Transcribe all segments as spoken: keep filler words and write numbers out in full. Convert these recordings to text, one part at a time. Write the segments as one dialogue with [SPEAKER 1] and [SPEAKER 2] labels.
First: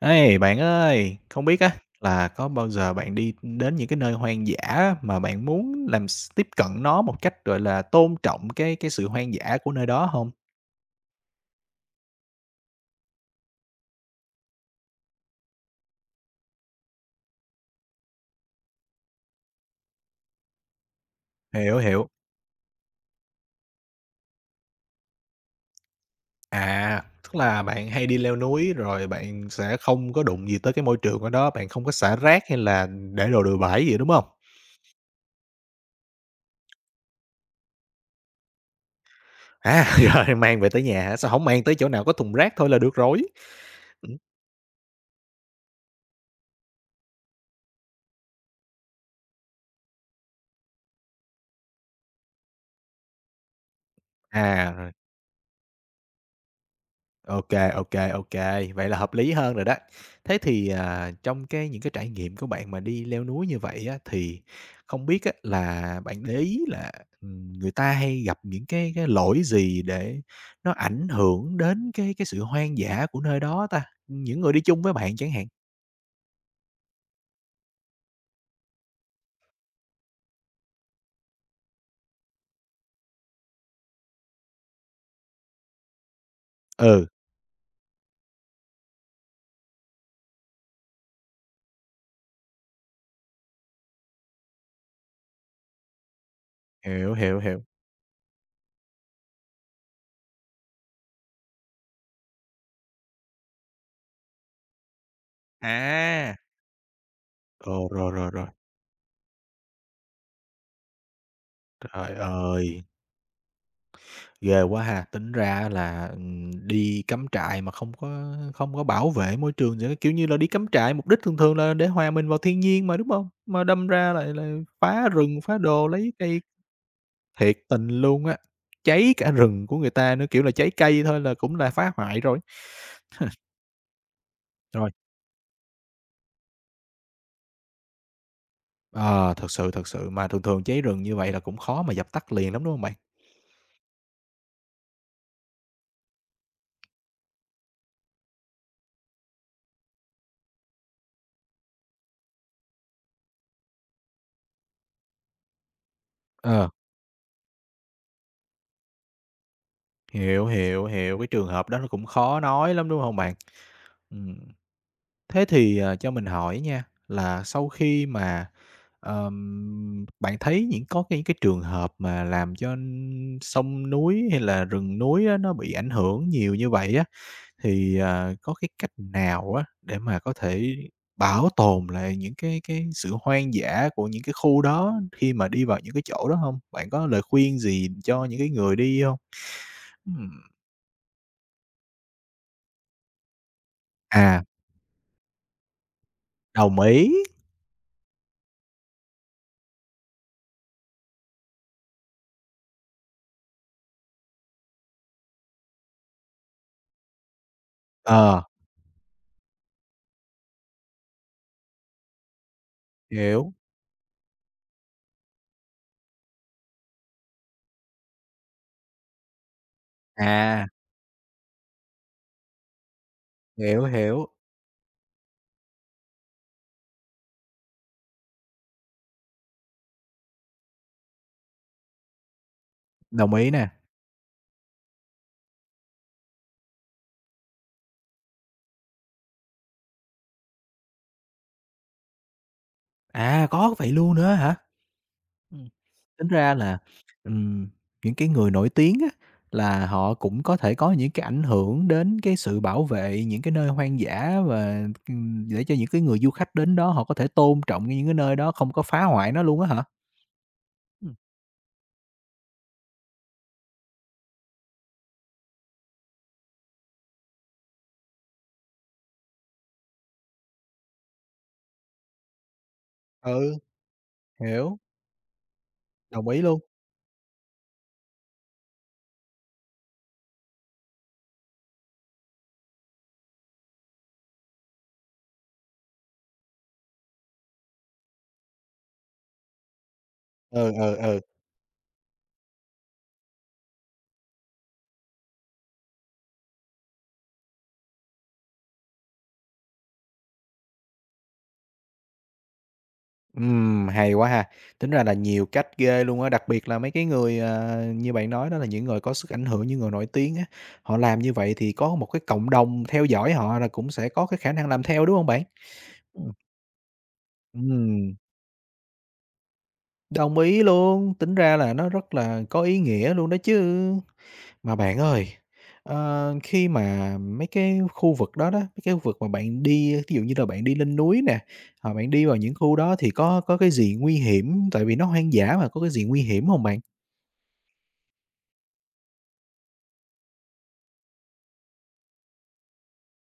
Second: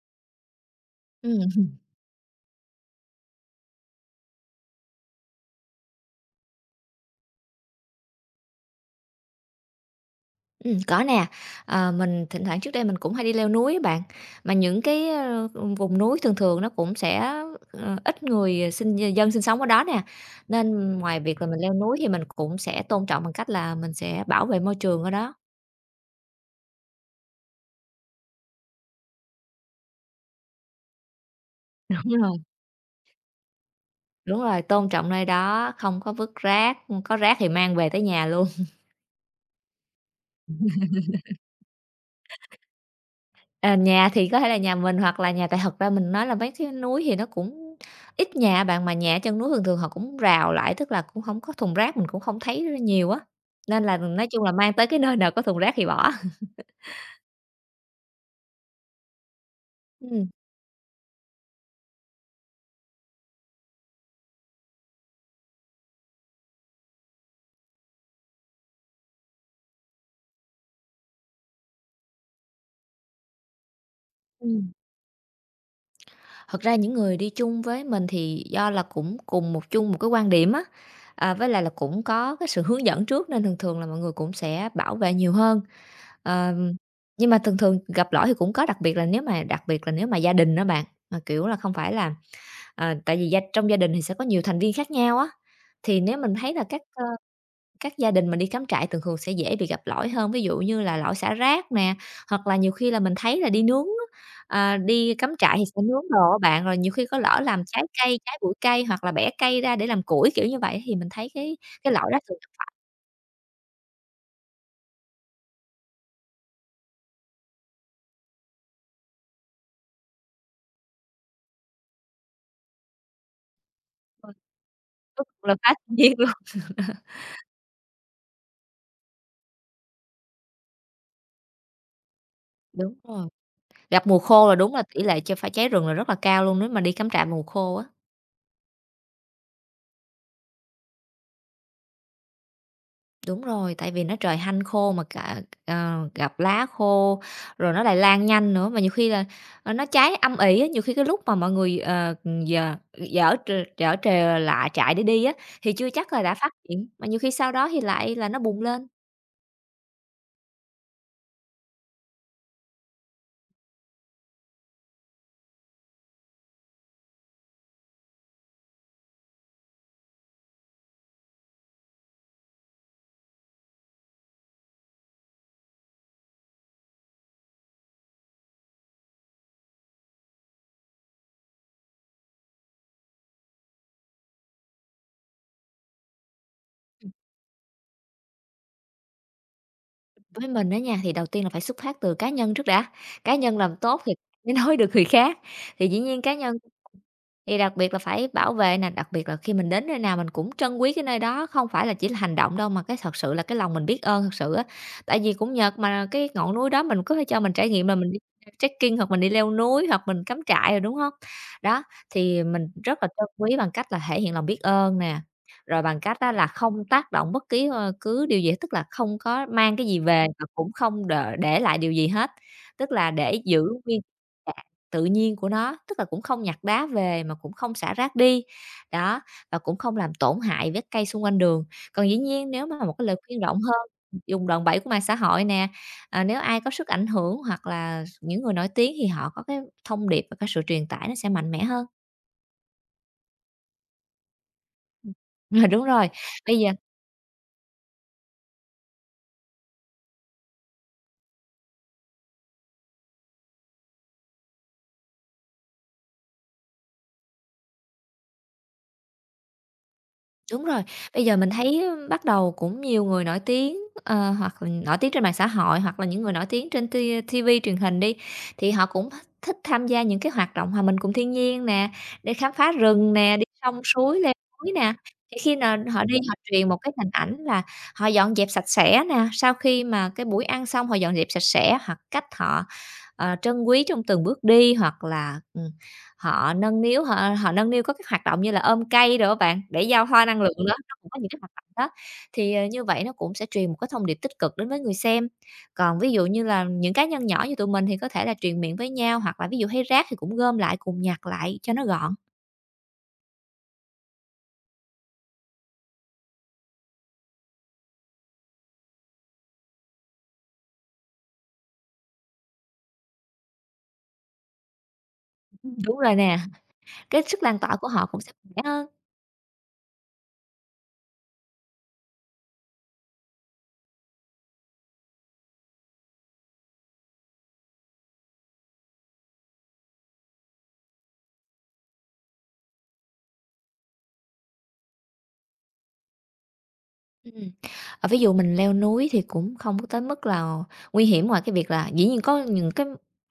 [SPEAKER 1] Ê, bạn ơi,
[SPEAKER 2] Ừm,
[SPEAKER 1] không biết á
[SPEAKER 2] hừm,
[SPEAKER 1] là có bao giờ bạn đi đến những cái nơi hoang dã á, mà bạn muốn làm s tiếp cận nó một cách, gọi là, tôn trọng cái cái sự hoang dã của nơi đó không?
[SPEAKER 2] ừm, có nè. Ờ, mình thỉnh thoảng trước đây mình cũng hay đi leo núi á bạn, mà những cái, ơ, vùng núi thường thường nó cũng sẽ, ờ, ít người sinh dân sinh sống ở đó nè, nên ngoài việc là mình leo
[SPEAKER 1] Hiểu,
[SPEAKER 2] núi thì
[SPEAKER 1] hiểu.
[SPEAKER 2] mình cũng sẽ tôn trọng bằng cách là mình sẽ bảo vệ môi trường ở đó.
[SPEAKER 1] À, tức là bạn hay đi leo núi rồi bạn sẽ không có đụng gì tới cái môi trường ở đó, bạn không có xả
[SPEAKER 2] Đúng rồi.
[SPEAKER 1] rác hay là để đồ bừa bãi gì, đúng không?
[SPEAKER 2] Đúng rồi, tôn trọng nơi đó, không có vứt rác, có rác thì mang về tới nhà luôn.
[SPEAKER 1] À, rồi mang về tới nhà hả? Sao không mang tới chỗ nào có thùng rác thôi là được rồi?
[SPEAKER 2] À, nhà
[SPEAKER 1] Ừm.
[SPEAKER 2] thì có thể là nhà mình hoặc là nhà tại thật ra mình nói là mấy cái núi thì nó cũng ít nhà bạn, mà nhà ở chân núi thường thường họ cũng rào lại, tức là cũng không có thùng rác, mình cũng không thấy nhiều á, nên là nói chung là mang tới
[SPEAKER 1] À,
[SPEAKER 2] cái nơi nào có thùng rác thì bỏ.
[SPEAKER 1] OK, OK, OK, vậy là hợp lý hơn rồi đó.
[SPEAKER 2] Ừm,
[SPEAKER 1] Thế thì, à, trong cái những cái trải nghiệm của bạn mà đi leo núi như vậy á, thì không biết á là bạn để ý là, ừm, người ta hay gặp những cái cái lỗi gì để nó ảnh hưởng đến cái cái sự hoang dã của nơi đó ta? Những người đi
[SPEAKER 2] ừm.
[SPEAKER 1] chung với bạn chẳng hạn.
[SPEAKER 2] Thật ra những người đi chung với mình thì do là cũng cùng một chung một cái quan điểm á, à, với lại là cũng có cái sự hướng dẫn trước nên thường thường là mọi người cũng sẽ bảo vệ nhiều hơn. Ờm,
[SPEAKER 1] Ừ,
[SPEAKER 2] nhưng mà thường thường gặp lỗi thì cũng có, đặc biệt là nếu mà đặc biệt là nếu mà gia đình đó bạn, mà, kiểu là, không phải là Ờ, tại vì gia trong gia đình thì sẽ có nhiều thành viên khác nhau á, thì nếu mình thấy là các, ơ,
[SPEAKER 1] hiểu, hiểu, hiểu.
[SPEAKER 2] các gia đình mà đi cắm trại thường thường sẽ dễ bị gặp lỗi hơn, ví dụ như là lỗi xả rác nè, hoặc là nhiều khi là mình thấy là đi nướng á, ờ, đi cắm trại thì sẽ nướng đồ
[SPEAKER 1] À!
[SPEAKER 2] á bạn, rồi nhiều khi có lỡ làm trái
[SPEAKER 1] Ồ, rồi,
[SPEAKER 2] cây,
[SPEAKER 1] rồi,
[SPEAKER 2] trái
[SPEAKER 1] rồi.
[SPEAKER 2] bụi cây hoặc là bẻ cây ra để làm củi, kiểu như vậy, thì mình thấy cái cái lỗi
[SPEAKER 1] Trời
[SPEAKER 2] đó thường
[SPEAKER 1] ơi! Ghê quá ha, tính ra là, ừm, đi cắm trại mà không có không có bảo vệ môi trường gì hết, kiểu như là, đi cắm trại mục đích thường thường là để hòa mình vào thiên nhiên mà, đúng không? Mà đâm ra lại là phá
[SPEAKER 2] gặp
[SPEAKER 1] rừng,
[SPEAKER 2] cuối là
[SPEAKER 1] phá
[SPEAKER 2] phá
[SPEAKER 1] đồ
[SPEAKER 2] thiên
[SPEAKER 1] lấy
[SPEAKER 2] nhiên luôn.
[SPEAKER 1] cây thiệt tình luôn á, cháy cả rừng của người ta nữa, kiểu là, cháy cây thôi là cũng là phá hoại rồi.
[SPEAKER 2] Đúng rồi, gặp mùa khô là đúng là
[SPEAKER 1] Rồi,
[SPEAKER 2] tỷ lệ cho phải cháy rừng là rất là cao luôn nếu mà đi cắm trại mùa khô á.
[SPEAKER 1] ờ, thật sự, thật sự, mà thường thường cháy rừng như vậy là cũng khó mà dập tắt liền lắm, đúng không bạn?
[SPEAKER 2] Đúng rồi, tại vì nó trời hanh khô mà cả ờ, gặp lá khô, rồi nó lại lan nhanh nữa, mà nhiều khi là, ờ, nó cháy âm ỉ á, nhiều khi cái lúc mà mọi người, ờ, giở dở tr giở trề lại trại để đi á, thì chưa chắc là đã phát
[SPEAKER 1] Ờ,
[SPEAKER 2] hiện, mà nhiều khi sau đó thì lại là nó bùng lên.
[SPEAKER 1] hiểu, hiểu, hiểu, cái trường hợp đó nó cũng khó nói lắm, đúng không bạn? Ừm. Thế thì, ờ, cho mình hỏi nha, là sau khi mà, ờm, bạn thấy những có cái những cái trường hợp mà làm cho n- sông núi hay là rừng núi á, nó bị ảnh hưởng nhiều như vậy á, thì, ờ, có cái cách nào á, để mà có thể bảo tồn lại những cái cái sự hoang dã của những cái khu đó khi mà đi vào những cái chỗ đó không? Bạn có lời khuyên gì cho những cái người đi không? Ừm,
[SPEAKER 2] Với mình á nha, thì đầu tiên là phải xuất phát từ cá nhân trước đã, cá nhân làm tốt thì
[SPEAKER 1] à,
[SPEAKER 2] mới nói được người khác, thì dĩ nhiên cá nhân
[SPEAKER 1] đồng ý,
[SPEAKER 2] thì đặc biệt là phải bảo vệ nè, đặc biệt là khi mình đến nơi nào mình cũng trân quý cái nơi đó, không phải là chỉ là hành động đâu mà cái thật sự là cái lòng mình biết ơn thật sự á. Tại vì cũng nhờ mà cái ngọn núi đó mình có thể cho mình trải nghiệm là mình đi
[SPEAKER 1] ờ,
[SPEAKER 2] trekking hoặc mình đi leo núi hoặc mình cắm trại rồi, đúng không? Đó, thì mình rất là trân
[SPEAKER 1] hiểu,
[SPEAKER 2] quý bằng cách là thể hiện lòng biết ơn nè, rồi bằng cách đó là không tác động bất kỳ ơ, cứ điều gì hết, tức là không có mang cái gì về và
[SPEAKER 1] à.
[SPEAKER 2] cũng không đ để lại điều gì hết, tức là để giữ
[SPEAKER 1] Hiểu,
[SPEAKER 2] nguyên
[SPEAKER 1] hiểu,
[SPEAKER 2] tự nhiên của nó, tức là cũng không nhặt đá về mà cũng không xả rác đi, đó, và cũng không làm tổn hại với cây xung quanh đường. Còn dĩ nhiên nếu mà một cái lời
[SPEAKER 1] đồng
[SPEAKER 2] khuyên
[SPEAKER 1] ý
[SPEAKER 2] rộng
[SPEAKER 1] nè.
[SPEAKER 2] hơn, dùng đòn bẩy của mạng xã hội nè, à, nếu ai có sức ảnh hưởng hoặc là những người nổi tiếng thì họ có cái thông điệp và cái sự truyền tải nó sẽ mạnh mẽ hơn.
[SPEAKER 1] À, có vậy luôn nữa hả?
[SPEAKER 2] Rồi,
[SPEAKER 1] Ừm,
[SPEAKER 2] đúng rồi,
[SPEAKER 1] tính ra
[SPEAKER 2] bây giờ
[SPEAKER 1] là, ừm, những cái người nổi tiếng á, là họ cũng có thể có những cái ảnh hưởng đến cái sự bảo vệ những cái nơi hoang dã và, ừm, để cho những cái người du khách đến đó họ có thể tôn trọng những cái nơi đó, không có phá hoại nó luôn á hả?
[SPEAKER 2] Đúng rồi,
[SPEAKER 1] Ừm.
[SPEAKER 2] bây giờ mình thấy bắt đầu cũng nhiều người nổi tiếng, ờ, hoặc là nổi tiếng trên mạng xã hội, hoặc là những người nổi tiếng trên ti ti-vi, truyền hình đi, thì họ cũng thích tham gia những cái hoạt động hòa mình cùng thiên nhiên nè, để khám phá rừng nè, đi
[SPEAKER 1] Ừ,
[SPEAKER 2] sông suối, leo núi
[SPEAKER 1] hiểu,
[SPEAKER 2] nè. Thì khi nào họ đi
[SPEAKER 1] đồng
[SPEAKER 2] họ
[SPEAKER 1] ý luôn.
[SPEAKER 2] truyền một cái hình ảnh là họ dọn dẹp sạch sẽ nè, sau khi mà cái buổi ăn xong họ dọn dẹp sạch sẽ, hoặc cách họ, ờ, trân quý trong từng bước đi, hoặc là, ừ, Họ nâng niu họ họ nâng niu có các hoạt động như là ôm cây đồ á bạn, để giao hoa năng lượng
[SPEAKER 1] Ừ,
[SPEAKER 2] đó, nó
[SPEAKER 1] ừ,
[SPEAKER 2] cũng có
[SPEAKER 1] ừ.
[SPEAKER 2] những cái hoạt động đó. Thì, ờ, như vậy nó cũng sẽ truyền một cái thông điệp tích cực đến với người xem. Còn ví dụ như là những cá nhân nhỏ như tụi mình thì có thể là truyền miệng với nhau, hoặc là ví dụ hay rác thì cũng gom lại cùng nhặt lại cho nó gọn.
[SPEAKER 1] Ừm, hay quá ha. Tính ra là nhiều cách ghê luôn á, đặc biệt là mấy cái người, ờ, như bạn nói đó là những người có sức ảnh hưởng, những người nổi tiếng á, họ làm như vậy thì có một cái cộng đồng theo dõi họ là cũng sẽ có cái khả năng làm theo, đúng không bạn?
[SPEAKER 2] Ừm, Đúng rồi
[SPEAKER 1] Ừm.
[SPEAKER 2] nè, cái sức lan tỏa của họ
[SPEAKER 1] Ừm,
[SPEAKER 2] cũng sẽ khỏe hơn.
[SPEAKER 1] đồng ý luôn, tính ra là nó rất là có ý nghĩa luôn đó chứ. Mà bạn ơi, ờ, khi mà mấy cái khu vực đó đó, mấy cái khu vực mà bạn đi, ví dụ như là bạn đi lên núi nè, hoặc bạn đi vào những khu đó thì có có cái gì nguy hiểm, tại vì nó hoang dã mà, có cái gì nguy hiểm hông bạn?
[SPEAKER 2] Ừm, ờ, Ví dụ mình leo núi thì cũng không có tới mức là nguy hiểm, ngoài cái việc là dĩ nhiên có những cái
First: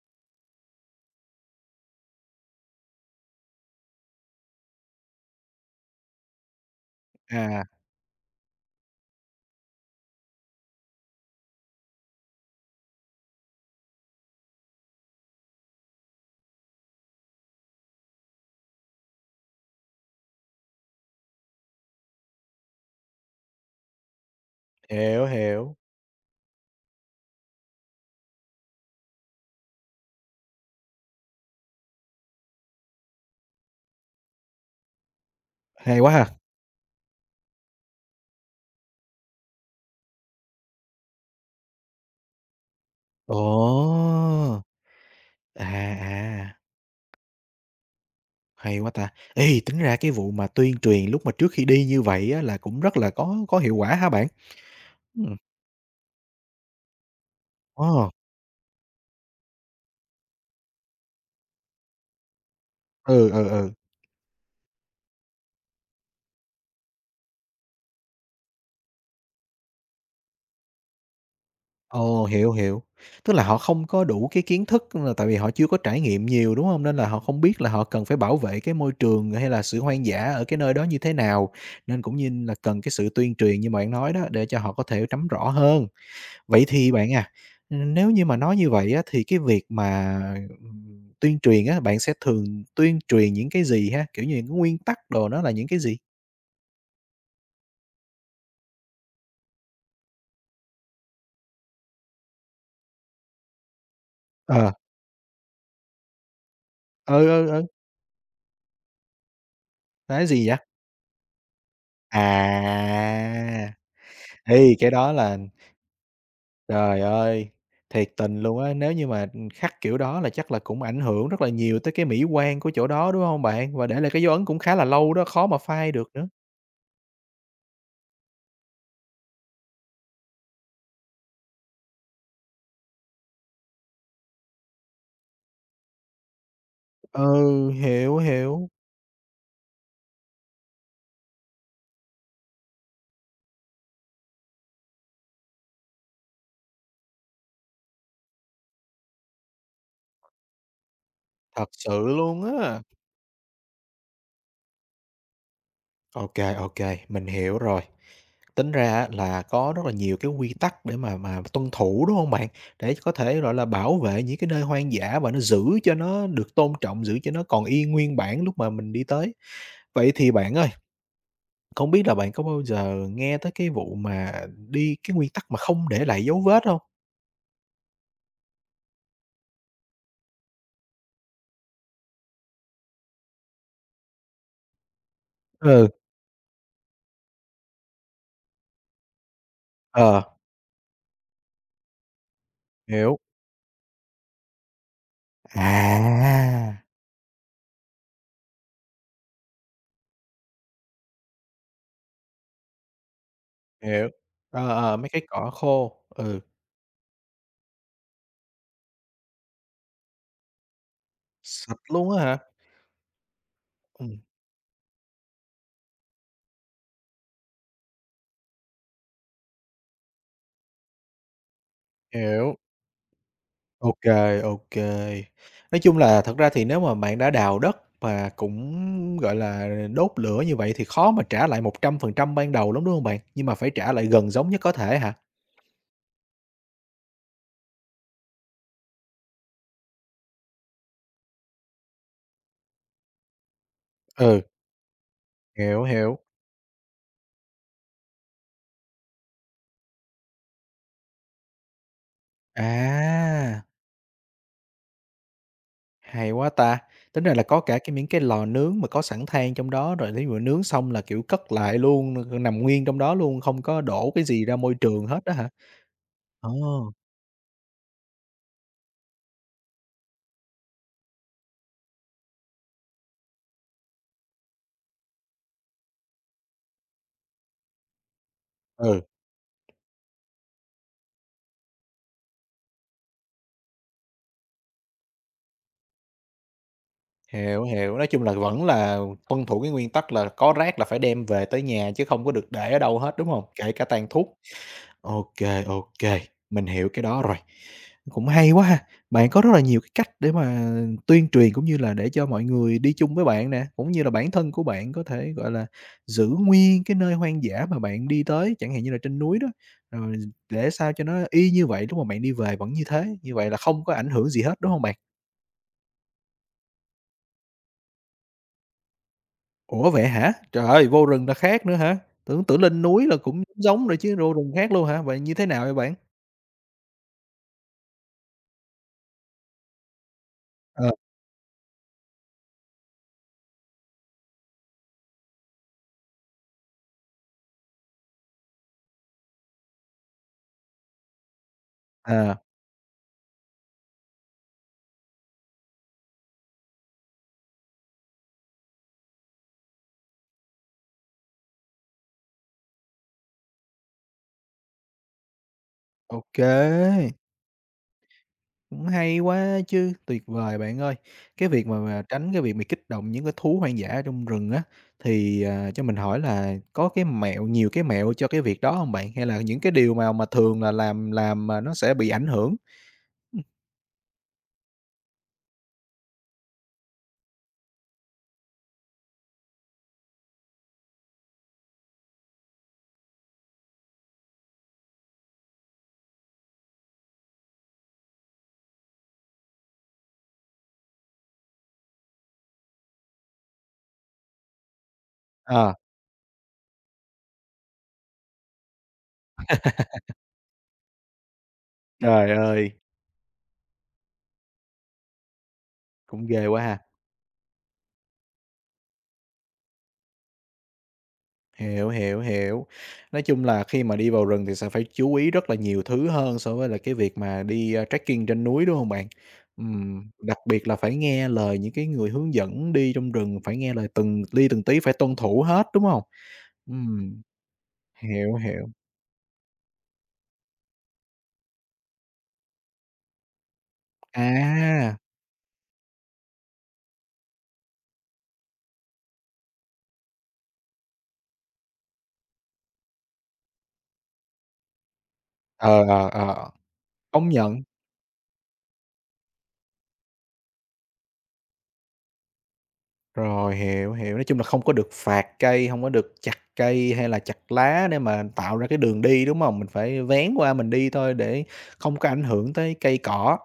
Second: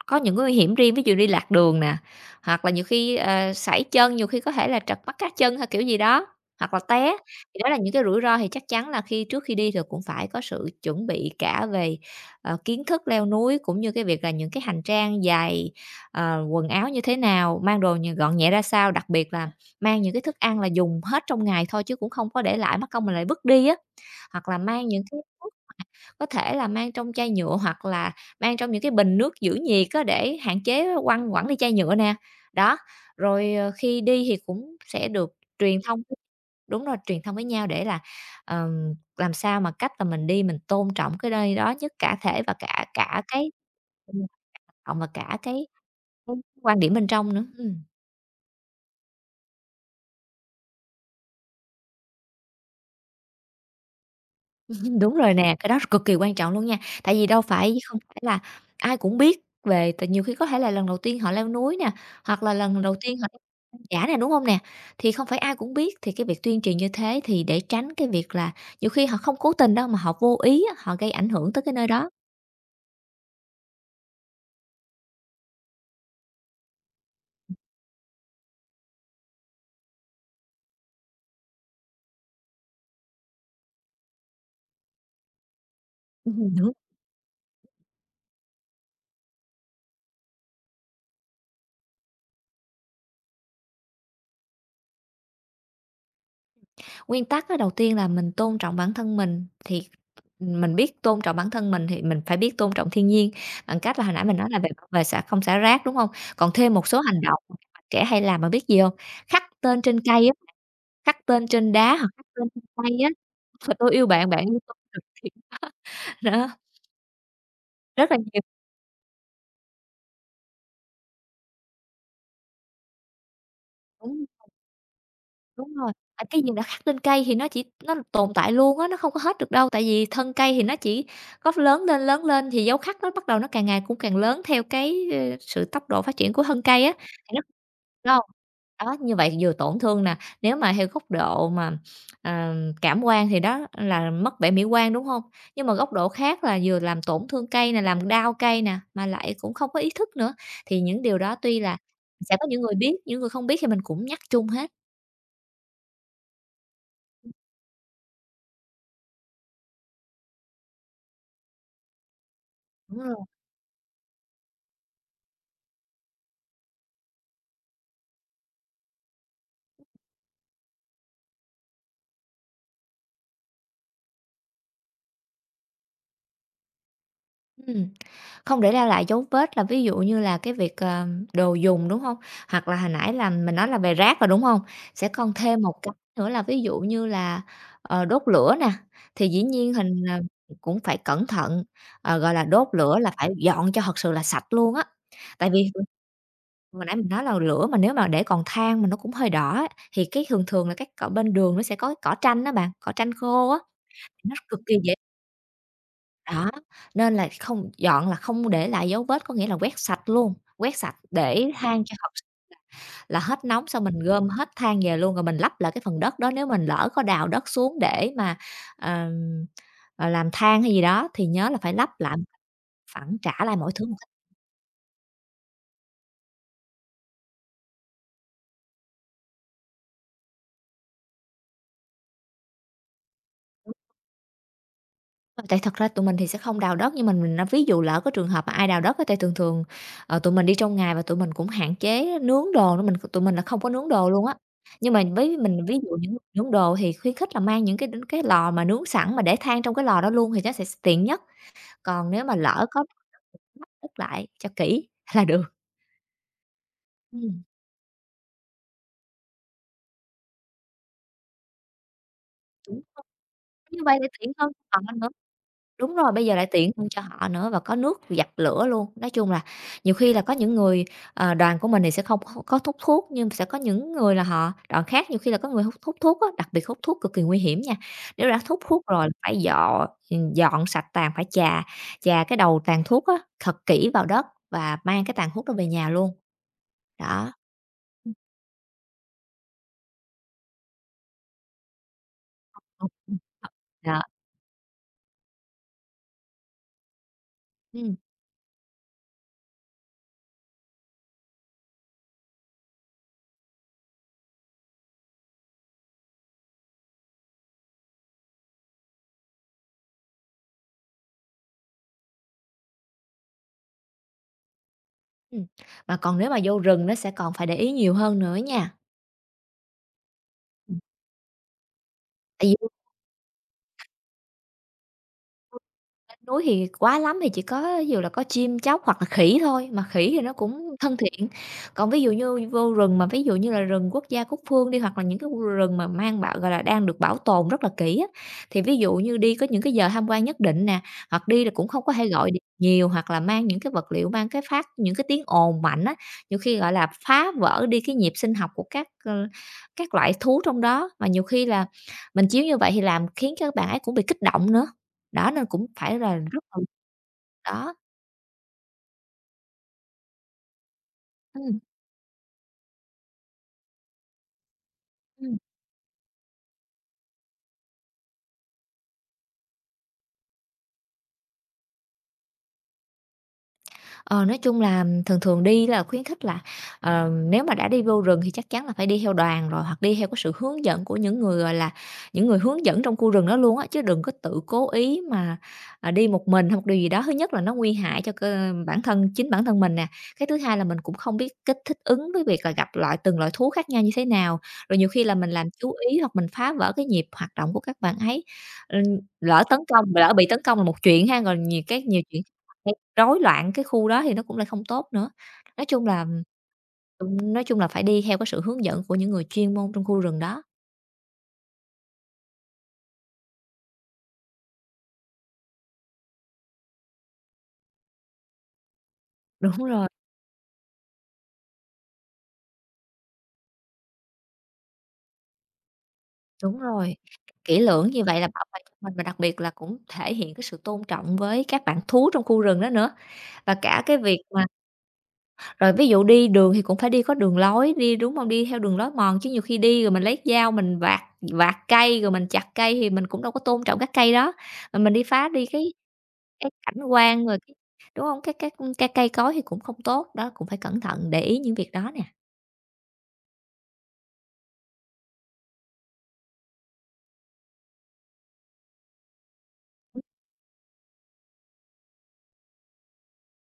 [SPEAKER 2] có những cái nguy hiểm riêng, ví dụ đi lạc đường nè, hoặc là nhiều khi, ờ, sẩy chân, nhiều khi có thể là trật mắt cá chân hay kiểu gì đó, hoặc là té. Thì
[SPEAKER 1] À,
[SPEAKER 2] đó là những cái rủi ro thì chắc chắn là khi trước khi đi thì cũng phải có sự chuẩn bị cả về, ờ, kiến thức leo núi, cũng như cái việc là những cái hành trang, giày, ờ, quần áo như thế nào, mang đồ nh gọn nhẹ ra sao, đặc biệt là mang những cái thức ăn là dùng hết trong ngày thôi chứ cũng không có để lại, mất công mình lại vứt đi á. Hoặc là mang những cái
[SPEAKER 1] hiểu,
[SPEAKER 2] thuốc
[SPEAKER 1] hiểu.
[SPEAKER 2] có thể là mang trong chai nhựa hoặc là mang trong những cái bình nước giữ nhiệt á, để hạn chế quăng quẳng đi chai nhựa nè. Đó, rồi, ờ, khi đi thì cũng sẽ được truyền
[SPEAKER 1] Hay
[SPEAKER 2] thông
[SPEAKER 1] quá ha!
[SPEAKER 2] đúng rồi, truyền thông với nhau để là, ờm, làm sao mà cách là mình đi mình tôn trọng cái nơi đó nhất cả thể và cả cả cái
[SPEAKER 1] Ồ!
[SPEAKER 2] ừm, và cả
[SPEAKER 1] À,
[SPEAKER 2] cái cái
[SPEAKER 1] à,
[SPEAKER 2] quan điểm bên trong nữa. Ừm.
[SPEAKER 1] hay quá ta! Ê, tính ra cái vụ mà tuyên truyền lúc mà trước khi đi như vậy á là cũng rất là có có hiệu quả hả bạn?
[SPEAKER 2] Đúng rồi
[SPEAKER 1] Ừm,
[SPEAKER 2] nè, cái đó cực kỳ quan trọng luôn nha, tại vì đâu phải không
[SPEAKER 1] ờ,
[SPEAKER 2] phải là ai cũng biết về tại nhiều khi có thể là lần đầu tiên họ leo núi nè, hoặc là lần đầu tiên họ
[SPEAKER 1] ừ, ừ, ừ.
[SPEAKER 2] giả nè, đúng không nè? Thì không phải ai cũng biết, thì cái việc tuyên truyền như thế thì để tránh cái việc là nhiều khi họ không cố tình đâu mà họ vô ý á, họ gây ảnh hưởng tới cái nơi đó.
[SPEAKER 1] Ồ, hiểu, hiểu. Tức là họ không có đủ cái kiến thức là tại vì họ chưa có trải nghiệm nhiều, đúng không? Nên là họ không biết là họ cần phải bảo vệ cái môi trường hay là sự hoang dã ở cái nơi đó như thế nào, nên cũng như là cần cái sự tuyên truyền như bạn nói đó, để cho họ có thể nắm rõ hơn.
[SPEAKER 2] Ừm,
[SPEAKER 1] Vậy
[SPEAKER 2] đúng.
[SPEAKER 1] thì bạn à, nếu như mà nói như vậy á, thì cái việc mà, ừm, tuyên truyền á, bạn sẽ thường tuyên truyền những cái gì ha? Kiểu như những cái nguyên tắc đồ nó là những cái gì?
[SPEAKER 2] Nguyên tắc á, đầu tiên là mình tôn trọng bản thân mình, thì ừ, mình biết tôn trọng bản thân mình thì mình phải biết tôn trọng thiên nhiên bằng cách là hồi nãy mình nói là về
[SPEAKER 1] Ờ,
[SPEAKER 2] về vệ xả không xả rác, đúng không? Còn thêm một số
[SPEAKER 1] ừ,
[SPEAKER 2] hành động
[SPEAKER 1] ừ,
[SPEAKER 2] mà
[SPEAKER 1] ừ,
[SPEAKER 2] các bạn trẻ hay làm mà biết gì không? Khắc tên trên
[SPEAKER 1] là
[SPEAKER 2] cây
[SPEAKER 1] cái
[SPEAKER 2] á,
[SPEAKER 1] gì vậy?
[SPEAKER 2] khắc tên trên đá hoặc khắc tên trên cây á,
[SPEAKER 1] À,
[SPEAKER 2] "Thôi "Tôi yêu bạn, bạn yêu tôi"
[SPEAKER 1] thì cái đó là.
[SPEAKER 2] đó,
[SPEAKER 1] Trời ơi,
[SPEAKER 2] rất
[SPEAKER 1] thiệt
[SPEAKER 2] là
[SPEAKER 1] tình
[SPEAKER 2] nhiều.
[SPEAKER 1] luôn á, nếu như mà, khắc kiểu đó là chắc là cũng ảnh hưởng rất là nhiều tới cái mỹ quan của chỗ đó, đúng hông bạn? Và để lại cái
[SPEAKER 2] Đúng.
[SPEAKER 1] dấu ấn cũng khá là lâu đó, khó mà
[SPEAKER 2] Đúng rồi,
[SPEAKER 1] phai được
[SPEAKER 2] tại
[SPEAKER 1] nữa.
[SPEAKER 2] cái gì đã khắc lên cây thì nó chỉ nó tồn tại luôn á, nó không có hết được đâu, tại vì thân cây thì nó chỉ có lớn lên, lớn lên thì dấu khắc nó bắt đầu nó càng ngày cũng càng lớn theo cái, ơ, sự tốc độ phát triển của thân cây á, thì nó
[SPEAKER 1] Ừ, hiểu,
[SPEAKER 2] đâu,
[SPEAKER 1] hiểu.
[SPEAKER 2] đó, như vậy vừa tổn thương nè, nếu mà theo góc độ mà, ờ, cảm quan thì đó là mất vẻ mỹ quan, đúng không? Nhưng mà góc độ khác là vừa làm tổn thương cây nè, làm đau cây nè, mà lại cũng không có ý thức nữa, thì những điều đó tuy
[SPEAKER 1] Thật
[SPEAKER 2] là
[SPEAKER 1] sự
[SPEAKER 2] sẽ có
[SPEAKER 1] luôn
[SPEAKER 2] những người
[SPEAKER 1] á.
[SPEAKER 2] biết, những người không biết thì mình cũng nhắc chung hết.
[SPEAKER 1] Ô kê, ô kê, mình hiểu rồi. Tính ra á là có rất là nhiều cái quy tắc để mà mà tuân thủ, đúng hông bạn? Để
[SPEAKER 2] Đúng
[SPEAKER 1] có
[SPEAKER 2] rồi.
[SPEAKER 1] thể, gọi là, bảo vệ những cái nơi hoang dã và nó giữ cho nó được tôn trọng, giữ cho nó còn y nguyên bản lúc mà mình đi tới. Vậy thì bạn á, không biết là bạn có bao giờ nghe tới cái vụ mà đi cái nguyên tắc mà không để lại dấu vết hông?
[SPEAKER 2] Ừm, Không để để lại dấu vết là ví dụ như là cái việc, ờ, đồ dùng, đúng không? Hoặc là hồi nãy là mình nói là về rác rồi, đúng không? Sẽ còn thêm một
[SPEAKER 1] Ừ,
[SPEAKER 2] cái nữa là ví dụ như là, ờ, đốt lửa nè, thì dĩ nhiên hình, ờ,
[SPEAKER 1] ờ,
[SPEAKER 2] cũng phải cẩn thận, ờ, gọi là, đốt lửa là
[SPEAKER 1] hiểu.
[SPEAKER 2] phải dọn cho thật sự là sạch luôn á. Tại vì
[SPEAKER 1] À,
[SPEAKER 2] hồi nãy mình nói là lửa mà nếu mà để còn than mà nó cũng hơi đỏ á, thì cái thường thường là các cỏ bên đường nó sẽ có cái cỏ tranh đó bạn, cỏ tranh khô á,
[SPEAKER 1] hiểu,
[SPEAKER 2] nó cực
[SPEAKER 1] ờ,
[SPEAKER 2] kỳ dễ
[SPEAKER 1] ờ, mấy cái cỏ khô, ừ,
[SPEAKER 2] đó, nên là không dọn là không để lại dấu vết, có nghĩa là quét sạch luôn, quét sạch để
[SPEAKER 1] sạch
[SPEAKER 2] than cho hợp
[SPEAKER 1] luôn á hả?
[SPEAKER 2] là hết nóng xong mình
[SPEAKER 1] Ừm,
[SPEAKER 2] gom hết than về luôn, rồi mình lấp lại cái phần đất đó. Nếu mình lỡ có đào đất xuống để mà, ờm, ờ, làm than hay gì đó thì nhớ là phải lấp lại một cách
[SPEAKER 1] hiểu,
[SPEAKER 2] phẳng, trả lại mọi thứ.
[SPEAKER 1] ô kê, ô kê. Nói chung là thật ra thì nếu mà bạn đã đào đất và cũng, gọi là, đốt lửa như vậy thì khó mà trả lại một trăm phần trăm ban đầu lắm, đúng hông bạn? Nhưng mà phải trả lại gần giống nhất có thể hả?
[SPEAKER 2] Ờ, Tại thật ra tụi mình thì sẽ không đào đất, nhưng mà mình nói ví dụ lỡ có trường hợp mà ai đào đất á, tại thường thường, ờ, tụi mình đi trong ngày và tụi mình cũng hạn chế nướng đồ nữa, mình tụi mình là không có nướng đồ luôn á.
[SPEAKER 1] Ừ,
[SPEAKER 2] Nhưng mà với mình ví
[SPEAKER 1] hiểu,
[SPEAKER 2] dụ những
[SPEAKER 1] hiểu,
[SPEAKER 2] nướng đồ thì khuyến khích là mang những cái cái lò mà nướng sẵn mà để than trong cái lò đó luôn thì nó sẽ tiện nhất, còn nếu mà lỡ có
[SPEAKER 1] à.
[SPEAKER 2] bắt đất lại cho kỹ là được.
[SPEAKER 1] Hay quá ta! Tính ra
[SPEAKER 2] Ừm,
[SPEAKER 1] là có cả cái những cái lò nướng mà có sẵn than trong đó rồi thí dụ nướng xong là, kiểu, cất lại luôn, nằm
[SPEAKER 2] đúng
[SPEAKER 1] nguyên trong
[SPEAKER 2] rồi.
[SPEAKER 1] đó luôn, không
[SPEAKER 2] Như
[SPEAKER 1] có
[SPEAKER 2] vậy thì
[SPEAKER 1] đổ cái
[SPEAKER 2] tiện
[SPEAKER 1] gì
[SPEAKER 2] hơn.
[SPEAKER 1] ra môi
[SPEAKER 2] Còn
[SPEAKER 1] trường hết đó hả?
[SPEAKER 2] đúng rồi, bây giờ lại
[SPEAKER 1] Ờ,
[SPEAKER 2] tiện hơn cho họ nữa và có nước giặt lửa luôn. Nói chung là nhiều khi là có những người, ờ, đoàn của mình thì sẽ không có có hút thuốc, nhưng sẽ có những người là họ đoàn khác nhiều khi là có người hút hút thuốc á, đặc biệt hút thuốc cực kỳ nguy hiểm nha. Nếu đã hút thuốc
[SPEAKER 1] ừ,
[SPEAKER 2] rồi là phải dọn dọn sạch tàn, phải chà chà cái đầu tàn thuốc á, thật kỹ vào đất và mang cái tàn hút đó về nhà luôn. Đó.
[SPEAKER 1] hiểu, hiểu, nói
[SPEAKER 2] Ừm,
[SPEAKER 1] chung là vẫn là tuân thủ cái nguyên tắc là có rác là phải đem về tới nhà chứ không có được để ở
[SPEAKER 2] ừm,
[SPEAKER 1] đâu hết,
[SPEAKER 2] ừm,
[SPEAKER 1] đúng không? Kể cả
[SPEAKER 2] đó,
[SPEAKER 1] tàn thuốc. OK, OK, mình hiểu cái đó rồi.
[SPEAKER 2] ừm,
[SPEAKER 1] Cũng hay quá ha, bạn có rất là nhiều cái cách để mà tuyên truyền cũng như là để cho mọi người đi chung với bạn nè, cũng như là bản thân của bạn có thể, gọi là, giữ nguyên cái nơi hoang dã mà bạn đi tới, chẳng hạn như là trên núi đó, rồi để sao cho nó y như vậy lúc mà bạn đi về vẫn như thế, như vậy là không có ảnh hưởng gì hết, đúng không bạn?
[SPEAKER 2] ừm. Mà còn nếu mà vô rừng nó sẽ còn phải để ý nhiều hơn nữa nha.
[SPEAKER 1] Ủa, vậy hả? Trời
[SPEAKER 2] Ừm,
[SPEAKER 1] ơi, vô rừng là khác nữa hả? Tưởng
[SPEAKER 2] tại
[SPEAKER 1] tưởng
[SPEAKER 2] vì
[SPEAKER 1] lên núi là cũng giống rồi chứ vô rừng khác luôn hả? Vậy như thế nào vậy bạn?
[SPEAKER 2] lên núi thì quá lắm thì chỉ có ví dụ là có chim chóc hoặc là khỉ thôi, mà khỉ thì nó cũng
[SPEAKER 1] Ờ,
[SPEAKER 2] thân thiện. Còn ví dụ như vô rừng mà ví dụ như là rừng quốc gia quốc Phương đi, hoặc là những cái rừng mà mang bảo gọi là, đang được bảo tồn rất là kỹ á, thì ví dụ như đi có những cái giờ tham quan nhất định nè, hoặc đi là cũng không có hay gọi điện
[SPEAKER 1] à,
[SPEAKER 2] nhiều, hoặc là mang những cái vật liệu, mang cái phát những cái tiếng ồn mạnh á, nhiều khi, gọi là, phá vỡ đi cái nhịp sinh học của các, ơ, các loại thú trong đó. Mà nhiều khi là mình chiếu như vậy thì làm khiến các bạn ấy cũng bị kích động nữa. Đó, nên cũng phải là
[SPEAKER 1] OK.
[SPEAKER 2] rất là đó,
[SPEAKER 1] Cũng hay quá chứ, tuyệt vời bạn ơi. Cái
[SPEAKER 2] ừm.
[SPEAKER 1] việc mà mà tránh cái việc mà kích động những cái thú hoang dã ở trong rừng á,
[SPEAKER 2] Ừm.
[SPEAKER 1] thì, à, cho mình hỏi là có cái mẹo nhiều cái mẹo cho cái việc đó không bạn? Hay là những cái điều mà mà thường là làm làm mà nó sẽ bị ảnh hưởng?
[SPEAKER 2] Ờ, nói chung là thường thường đi là khuyến khích là, ờ, nếu mà đã đi vô rừng thì chắc chắn là phải đi theo đoàn rồi, hoặc đi theo cái sự hướng dẫn của những người, gọi là, những người hướng dẫn trong khu rừng đó luôn á, chứ đừng có tự cố ý mà, à, đi một mình hoặc điều gì đó. Thứ nhất là nó nguy hại cho cơ bản thân chính bản thân mình nè, cái thứ hai là mình cũng không biết cách thích ứng với việc là gặp loại từng loại thú khác nhau như thế nào, rồi nhiều khi là mình làm
[SPEAKER 1] Ờ,
[SPEAKER 2] chú ý hoặc mình phá vỡ cái nhịp hoạt động của các bạn ấy. Ừm, lỡ tấn công lỡ bị tấn công là một chuyện ha, còn nhiều cái nhiều chuyện
[SPEAKER 1] trời ơi,
[SPEAKER 2] rối loạn cái khu đó thì nó cũng lại không tốt nữa. Nói chung là,
[SPEAKER 1] cũng ghê quá ha.
[SPEAKER 2] ừm, nói chung là phải đi theo cái sự hướng dẫn của những người chuyên môn trong khu rừng đó.
[SPEAKER 1] Hiểu, hiểu, hiểu. Nói chung là khi mà đi vào rừng thì sẽ phải chú ý rất là nhiều thứ hơn so với là cái việc mà đi, a, trekking trên núi, đúng không bạn?
[SPEAKER 2] Đúng rồi,
[SPEAKER 1] Ừm, đặc biệt là phải nghe lời những cái người hướng dẫn đi trong rừng, phải nghe lời từng li từng tí, phải tuân thủ hết, đúng không?
[SPEAKER 2] đúng rồi,
[SPEAKER 1] Ừm,
[SPEAKER 2] kỹ lưỡng như vậy là
[SPEAKER 1] hiểu,
[SPEAKER 2] bảo vệ
[SPEAKER 1] hiểu.
[SPEAKER 2] cho mình, và đặc biệt là cũng thể hiện cái sự tôn trọng với các bạn thú trong khu rừng đó nữa, và cả cái việc mà
[SPEAKER 1] À,
[SPEAKER 2] rồi ví dụ đi đường thì cũng phải đi có đường lối, đi đúng không? Đi theo đường lối mòn, chứ nhiều khi đi rồi mình lấy dao mình vạt vạt cây, rồi mình chặt cây thì mình cũng đâu có tôn trọng các cây đó, mà mình đi phá đi cái
[SPEAKER 1] ờ, ờ, ờ,
[SPEAKER 2] cái cảnh quan
[SPEAKER 1] công
[SPEAKER 2] rồi cái
[SPEAKER 1] nhận.
[SPEAKER 2] đúng không? Cái cái, cái cây cối thì cũng không tốt, đó, cũng phải cẩn thận để ý những việc đó nè.
[SPEAKER 1] Rồi, hiểu, hiểu, nói chung là không có được phạt cây, không có được chặt cây hay là chặt lá để mà tạo ra cái đường đi, đúng không? Mình phải vén qua mình đi thôi để không có ảnh hưởng tới cây cỏ.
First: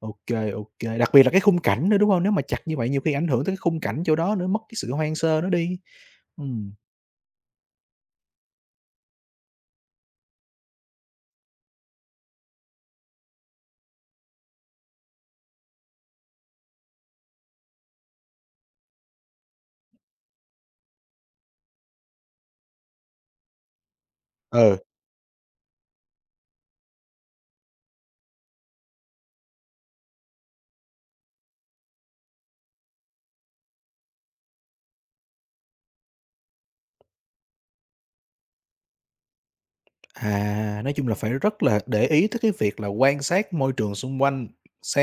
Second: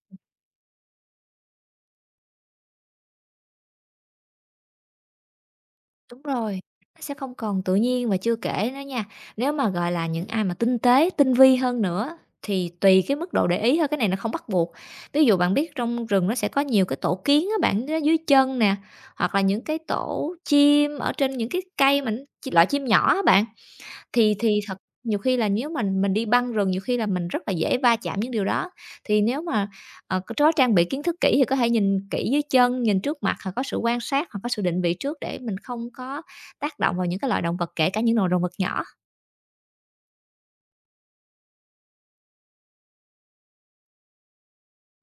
[SPEAKER 1] Ok, ok, đặc biệt là cái khung cảnh nữa, đúng không? Nếu mà chặt như vậy nhiều khi ảnh hưởng tới cái khung cảnh chỗ đó nữa, mất cái sự hoang sơ nó đi.
[SPEAKER 2] Đúng rồi,
[SPEAKER 1] Ừm,
[SPEAKER 2] nó sẽ không còn tự nhiên và chưa kể nữa nha, nếu mà, gọi là, những ai mà tinh tế, tinh vi hơn nữa thì tùy cái mức độ để ý thôi, cái này nó không bắt buộc. Ví dụ bạn biết trong rừng nó sẽ có nhiều cái tổ kiến á bạn, nó dưới chân nè, hoặc là những cái tổ chim ở trên những cái cây mình loại chim nhỏ á bạn. Thì thì thật
[SPEAKER 1] ừ.
[SPEAKER 2] nhiều khi là nếu mình mình đi băng rừng nhiều khi là mình rất là dễ va chạm những điều đó. Thì nếu mà, ờ, c có trang bị kiến thức kỹ thì có thể nhìn kỹ dưới chân, nhìn trước mặt hoặc có sự quan sát hoặc có sự định vị trước để mình không có tác động vào những cái loại động vật, kể cả những loài động vật nhỏ.
[SPEAKER 1] À, nói chung là phải rất là để ý tới cái việc là quan sát môi trường xung quanh,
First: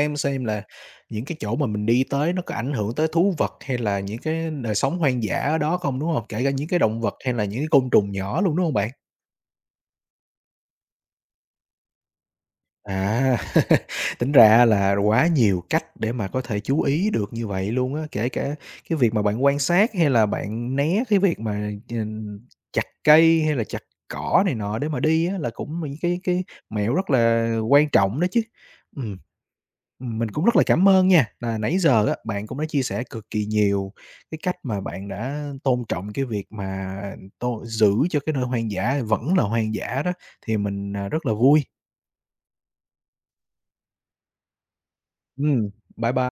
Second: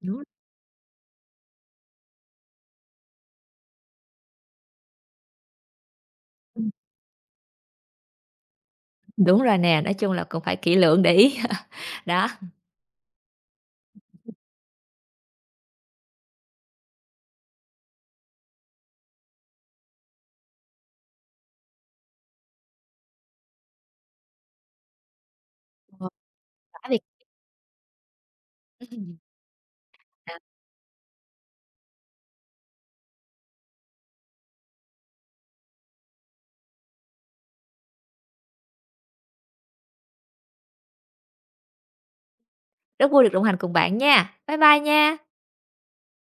[SPEAKER 2] Đúng rồi.
[SPEAKER 1] xem là những cái chỗ mà mình đi tới nó có ảnh hưởng tới thú vật hay là những cái đời sống hoang dã ở đó không, đúng không? Kể cả những
[SPEAKER 2] Ừm,
[SPEAKER 1] cái động vật hay là những cái côn trùng nhỏ luôn, đúng không bạn?
[SPEAKER 2] đúng rồi nè, nói chung là cũng phải kỹ lưỡng để ý. Đó.
[SPEAKER 1] À, tính ra là quá nhiều cách để mà có thể chú ý được như vậy luôn á, kể cả cái việc mà bạn quan sát hay là bạn né cái việc mà, ừm, chặt cây hay là chặt cỏ này nọ để mà đi á, là cũng là những
[SPEAKER 2] Ờ.
[SPEAKER 1] cái cái
[SPEAKER 2] Đã
[SPEAKER 1] mẹo
[SPEAKER 2] việc
[SPEAKER 1] rất là quan trọng đó chứ. Ừm, mình cũng rất là cảm ơn nha, là nãy giờ á, bạn cũng đã chia sẻ cực kỳ nhiều cái cách mà bạn đã tôn trọng cái việc mà tô giữ cho cái nơi hoang dã vẫn là hoang dã đó, thì mình, à, rất là vui.
[SPEAKER 2] rất vui được đồng hành cùng bạn nha. Bye bye nha.
[SPEAKER 1] Ừm, bye bye.